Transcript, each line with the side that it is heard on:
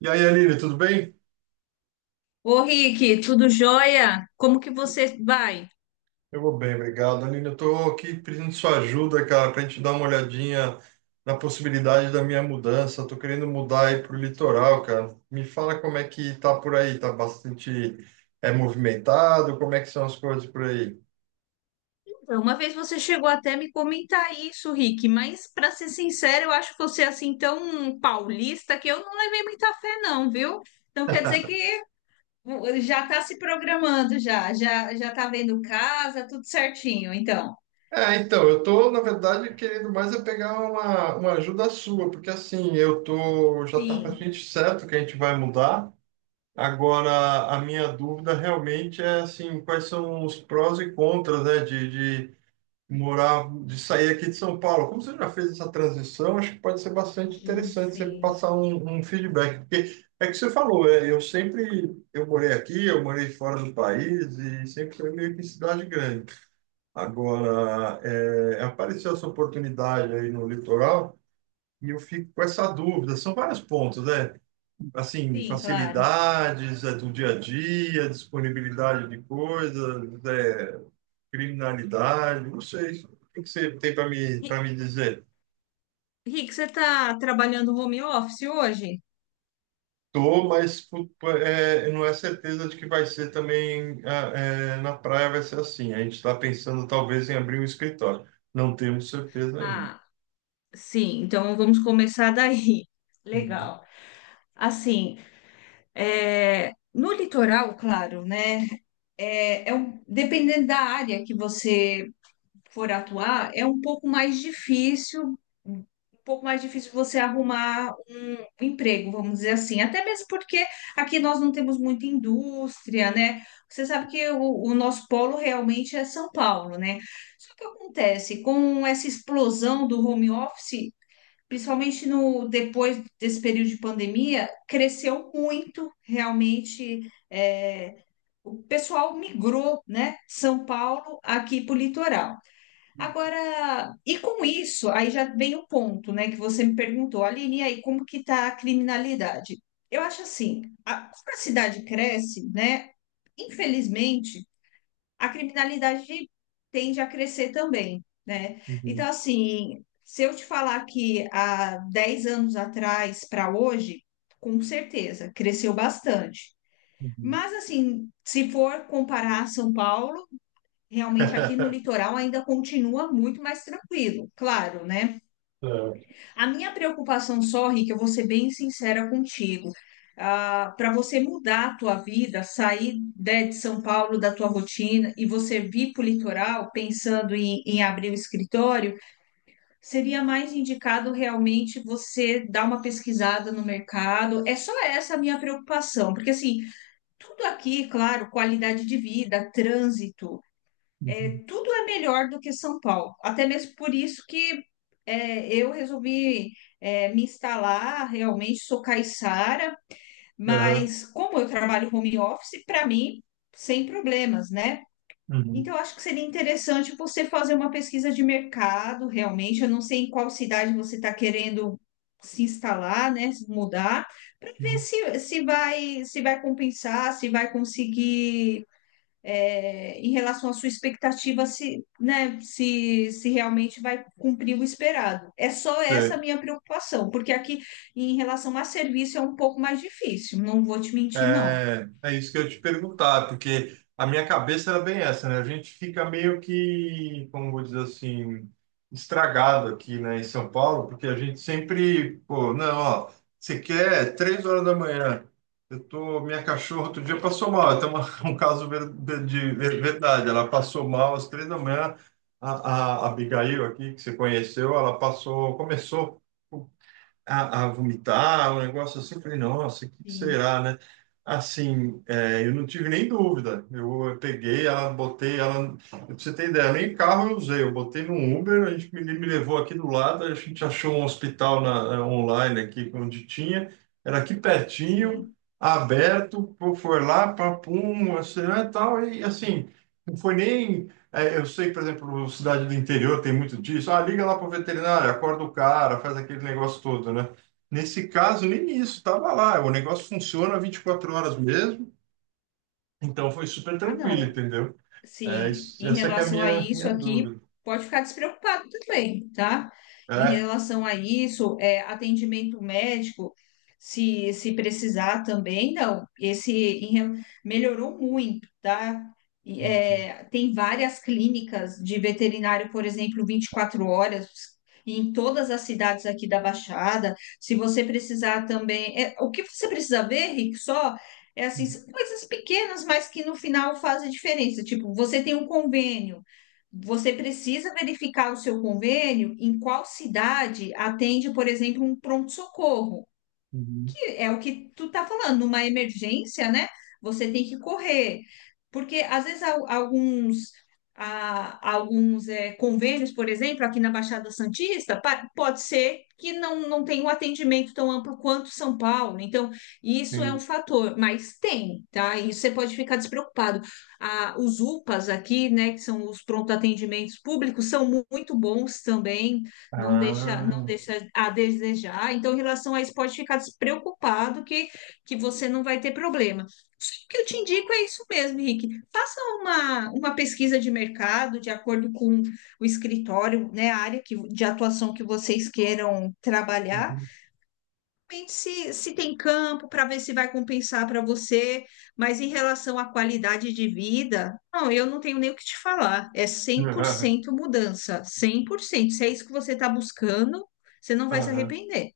right: E aí, Aline, tudo bem?
left: Ô, Rick, tudo jóia? Como que você vai?
right: Eu vou bem, obrigado. Aline, eu tô aqui pedindo sua ajuda, cara, para a gente dar uma olhadinha na possibilidade da minha mudança. Eu tô querendo mudar aí pro litoral, cara. Me fala como é que tá por aí, tá bastante movimentado, como é que são as coisas por aí?
left: Então, uma vez você chegou até me comentar isso, Rick, mas para ser sincero, eu acho você assim tão paulista que eu não levei muita fé não, viu? Então quer dizer que já tá se programando, já tá vendo casa, tudo certinho, então.
right: É, então, eu tô, na verdade, querendo mais é pegar uma ajuda sua, porque assim, já tá
left: Sim.
right: praticamente certo que a gente vai mudar. Agora, a minha dúvida realmente é assim, quais são os prós e contras, né, de morar, de sair aqui de São Paulo. Como você já fez essa transição, acho que pode ser bastante interessante você
left: Sim.
right: passar um feedback, porque é que você falou, eu morei aqui, eu morei fora do país e sempre foi meio que em cidade grande. Agora, apareceu essa oportunidade aí no litoral e eu fico com essa dúvida. São vários pontos, né? Assim,
left: Sim, claro.
right: facilidades, do dia a dia, disponibilidade de coisas, criminalidade, não sei. O que você tem para me,
left: Ri-
right: para me dizer?
left: Rick, você tá trabalhando home office hoje?
right: Tô, mas não é certeza de que vai ser também na praia, vai ser assim. A gente está pensando talvez em abrir um escritório. Não temos certeza ainda.
left: Ah, sim, então vamos começar daí.
right: Uhum,
left: Legal. Assim, é, no litoral, claro, né? É, dependendo da área que você for atuar, é um pouco mais difícil, um pouco mais difícil você arrumar um emprego, vamos dizer assim. Até mesmo porque aqui nós não temos muita indústria, né? Você sabe que o nosso polo realmente é São Paulo, né? Só que acontece, com essa explosão do home office, principalmente no depois desse período de pandemia, cresceu muito realmente. É, o pessoal migrou, né, São Paulo aqui para o litoral. Agora, e com isso, aí já vem o ponto, né, que você me perguntou, Aline, e aí como que está a criminalidade? Eu acho assim, a, como a cidade cresce, né? Infelizmente, a criminalidade tende a crescer também, né? Então,
right: uhum,
left: assim, se eu te falar que há 10 anos atrás para hoje, com certeza, cresceu bastante.
right: uhum.
left: Mas, assim, se for comparar São Paulo, realmente aqui no litoral ainda continua muito mais tranquilo, claro, né?
right: É,
left: A minha preocupação só, Rick, eu vou ser bem sincera contigo. Para você mudar a tua vida, sair né, de São Paulo, da tua rotina, e você vir para o litoral, pensando em abrir o escritório, seria mais indicado realmente você dar uma pesquisada no mercado. É só essa a minha preocupação, porque assim, tudo aqui, claro, qualidade de vida, trânsito,
right: uhum,
left: tudo é melhor do que São Paulo. Até mesmo por isso que eu resolvi me instalar, realmente sou caiçara,
right: aham,
left: mas como eu trabalho home office, para mim, sem problemas, né?
right: uhum,
left: Então, eu acho que seria interessante você fazer uma pesquisa de mercado, realmente. Eu não sei em qual cidade você está querendo se instalar, né? Se mudar, para ver
right: uhum.
left: se vai, se vai compensar, se vai conseguir, é, em relação à sua expectativa, se, né, se realmente vai cumprir o esperado. É só essa a
right: Sei.
left: minha preocupação, porque aqui, em relação a serviço, é um pouco mais difícil, não vou te mentir, não.
right: É, isso que eu ia te perguntar, porque a minha cabeça era bem essa, né? A gente fica meio que, como vou dizer assim, estragado aqui, né, em São Paulo, porque a gente sempre, pô, não, ó, você quer 3 horas da manhã, eu tô, minha cachorra outro dia passou mal, um caso de verdade, ela passou mal às 3 da manhã, a, a Abigail aqui, que você conheceu, ela passou, começou a vomitar, um negócio assim. Eu falei, nossa, o que que
left: Sim,
right: será, né? Assim, eu não tive nem dúvida. Eu peguei ela, botei ela. Pra você ter ideia, nem carro eu usei. Eu botei num Uber, a gente me, levou aqui do lado, a gente achou um hospital online aqui, onde tinha. Era aqui pertinho,
left: sim.
right: aberto, pô, foi lá, papum, assim, né, tal. E assim, não foi nem eu sei, por exemplo, cidade do interior tem muito disso. Ah, liga lá para o veterinário, acorda o cara, faz aquele negócio todo, né? Nesse caso, nem isso, tava lá. O negócio funciona 24 horas mesmo, então foi super
left: Ah,
right: tranquilo,
left: não.
right: entendeu? É,
left: Sim, em
right: essa que é a
left: relação a
right: minha,
left: isso
right: minha
left: aqui,
right: dúvida.
left: pode ficar despreocupado também, tá? Em
right: É.
left: relação a isso, é, atendimento médico, se precisar também, não. Esse melhorou muito, tá? E,
right: Uhum,
left: é, tem várias clínicas de veterinário, por exemplo, 24 horas, em todas as cidades aqui da Baixada. Se você precisar também. É, o que você precisa ver, Rick, só? É assim, são coisas pequenas, mas que no final fazem diferença. Tipo, você tem um convênio, você precisa verificar o seu convênio em qual cidade atende, por exemplo, um pronto-socorro
right: uhum.
left: que é o que tu tá falando, numa emergência, né? Você tem que correr, porque às vezes alguns alguns convênios, por exemplo, aqui na Baixada Santista, pode ser que não, não tenha um atendimento tão amplo quanto São Paulo. Então, isso é um
right: Sim.
left: fator, mas tem, tá? E você pode ficar despreocupado. Ah, os UPAs aqui, né, que são os pronto atendimentos públicos, são muito bons também, não deixa, não
right: Ah.
left: deixa a desejar. Então, em relação a isso, pode ficar despreocupado que você não vai ter problema. O que eu te indico é isso mesmo, Henrique. Faça uma pesquisa de mercado de acordo com o escritório, né, a área que, de atuação que vocês queiram trabalhar.
right: Uhum.
left: Depende se, se tem campo para ver se vai compensar para você, mas em relação à qualidade de vida, não, eu não tenho nem o que te falar. É cem por
right: Aham,
left: cento mudança, 100%. Se é isso que você está buscando, você não vai se
right: aham.
left: arrepender.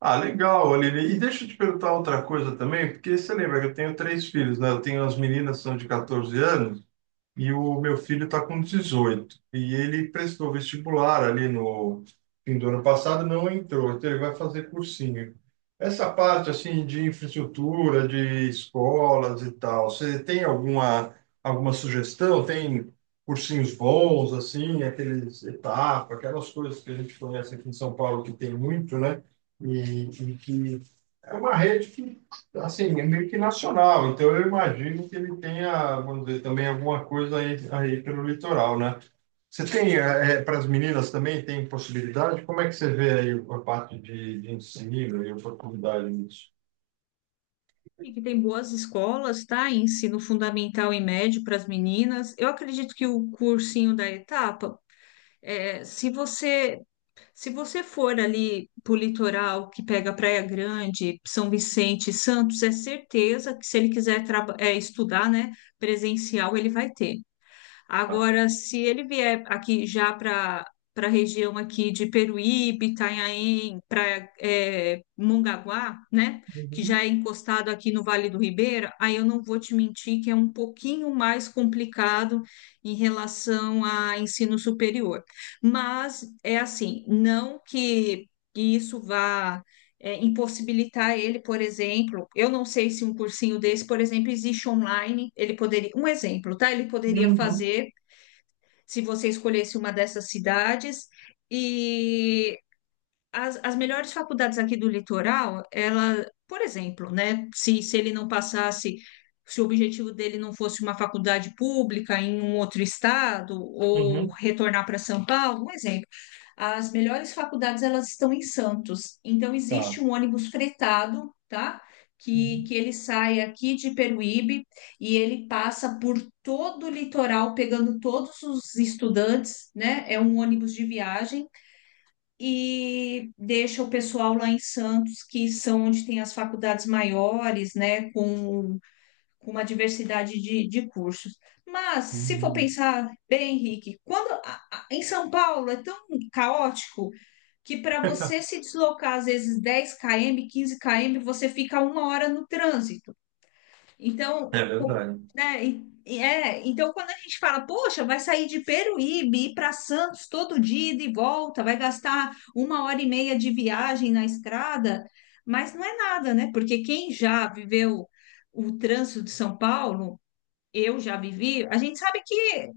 right: Ah, legal, Olivia. E deixa eu te perguntar outra coisa também, porque você lembra que eu tenho três filhos, né? Eu tenho as meninas que são de 14 anos. E o meu filho está com 18. E ele prestou vestibular ali no fim do ano passado, não entrou. Então ele vai fazer cursinho. Essa parte assim de infraestrutura, de escolas e tal, você tem alguma sugestão? Tem cursinhos bons assim, aqueles etapa, aquelas coisas que a gente conhece aqui em São Paulo que tem muito, né? Que é uma rede que Assim, é meio que nacional, então eu imagino que ele tenha, vamos dizer, também alguma coisa aí pelo litoral, né? Você tem, para as meninas também, tem possibilidade? Como é que você vê aí a parte de ensino e oportunidade nisso?
left: E que tem boas escolas, tá? Ensino fundamental e médio para as meninas. Eu acredito que o cursinho da etapa, é, se você se você for ali pro litoral que pega Praia Grande, São Vicente, e Santos, é certeza que se ele quiser é, estudar, né, presencial, ele vai ter.
right: Tá.
left: Agora, se ele vier aqui já para para a região aqui de Peruíbe, Itanhaém, para Mongaguá, né, que
right: Uhum,
left: já é encostado aqui no Vale do Ribeira, aí eu não vou te mentir que é um pouquinho mais complicado em relação a ensino superior. Mas é assim, não que isso vá, é, impossibilitar ele, por exemplo, eu não sei se um cursinho desse, por exemplo, existe online, ele poderia, um exemplo, tá? Ele poderia
right: uhum,
left: fazer se você escolhesse uma dessas cidades. E as melhores faculdades aqui do litoral, ela, por exemplo, né, se ele não passasse, se o objetivo dele não fosse uma faculdade pública em um outro estado ou
right: uhum,
left: retornar para São Paulo, um exemplo, as melhores faculdades elas estão em Santos. Então
right: tá.
left: existe um ônibus fretado, tá?
right: Uhum.
left: Que ele sai aqui de Peruíbe e ele passa por todo o litoral, pegando todos os estudantes, né? É um ônibus de viagem e deixa o pessoal lá em Santos, que são onde tem as faculdades maiores, né, com uma diversidade de cursos. Mas, se for
right: Uhum.
left: pensar bem, Henrique, em São Paulo é tão caótico que para você se deslocar, às vezes, 10 km, 15 km, você fica uma hora no trânsito. Então,
right: É verdade.
left: né, e é, então quando a gente fala, poxa, vai sair de Peruíbe, ir para Santos todo dia ida e de volta, vai gastar uma hora e meia de viagem na estrada, mas não é nada, né? Porque quem já viveu o trânsito de São Paulo eu já vivi, a gente sabe que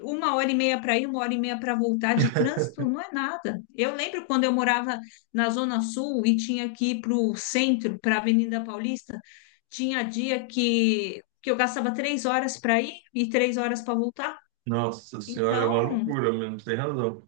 left: uma hora e meia para ir, uma hora e meia para voltar de trânsito não é nada. Eu lembro quando eu morava na Zona Sul e tinha que ir para o centro, para a Avenida Paulista, tinha dia que eu gastava três horas para ir e três horas para voltar.
right: Nossa senhora, é uma
left: Então,
right: loucura mesmo, tem razão.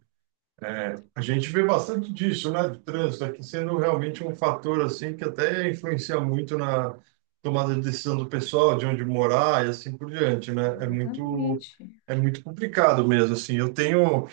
right: É, a gente vê bastante disso, né, do trânsito aqui sendo realmente um fator assim que até influencia muito na tomada de decisão do pessoal, de onde morar e assim por diante, né? É muito
left: exatamente,
right: é muito complicado mesmo assim. Eu tenho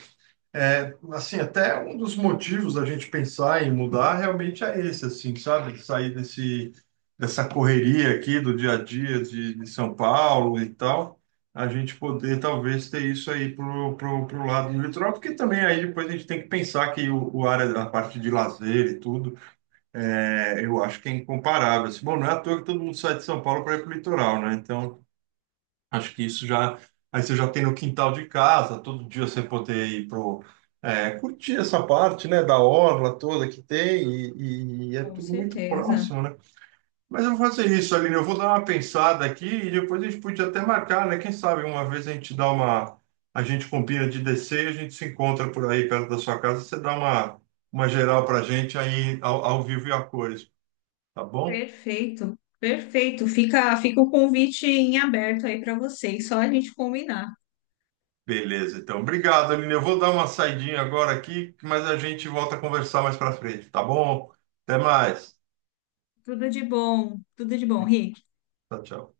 right: é, Assim, até um dos motivos da gente pensar em mudar realmente é esse, assim, sabe? De sair desse, dessa correria aqui do dia a dia de São Paulo e tal, a gente poder talvez ter isso aí pro lado do litoral, porque também aí depois a gente tem que pensar que o área, a parte de lazer e tudo, eu acho que é incomparável. Assim, bom, não é à toa que todo mundo sai de São Paulo para ir pro litoral, né? Então, acho que isso já. Aí você já tem no quintal de casa, todo dia você poder ir curtir essa parte, né, da orla toda que tem, e é
left: com
right: tudo muito
left: certeza.
right: próximo, né? Mas eu vou fazer isso, Aline, eu vou dar uma pensada aqui e depois a gente podia até marcar, né? Quem sabe uma vez a gente dá uma. A gente combina de descer, a gente se encontra por aí perto da sua casa, você dá uma geral pra gente aí ao vivo e a cores, tá bom?
left: Perfeito, perfeito. Fica, fica o convite em aberto aí para vocês, só a gente combinar.
right: Beleza, então. Obrigado, Aline. Eu vou dar uma saidinha agora aqui, mas a gente volta a conversar mais para frente, tá bom? Até mais.
left: Tudo de bom, Rick.
right: Tchau, tchau.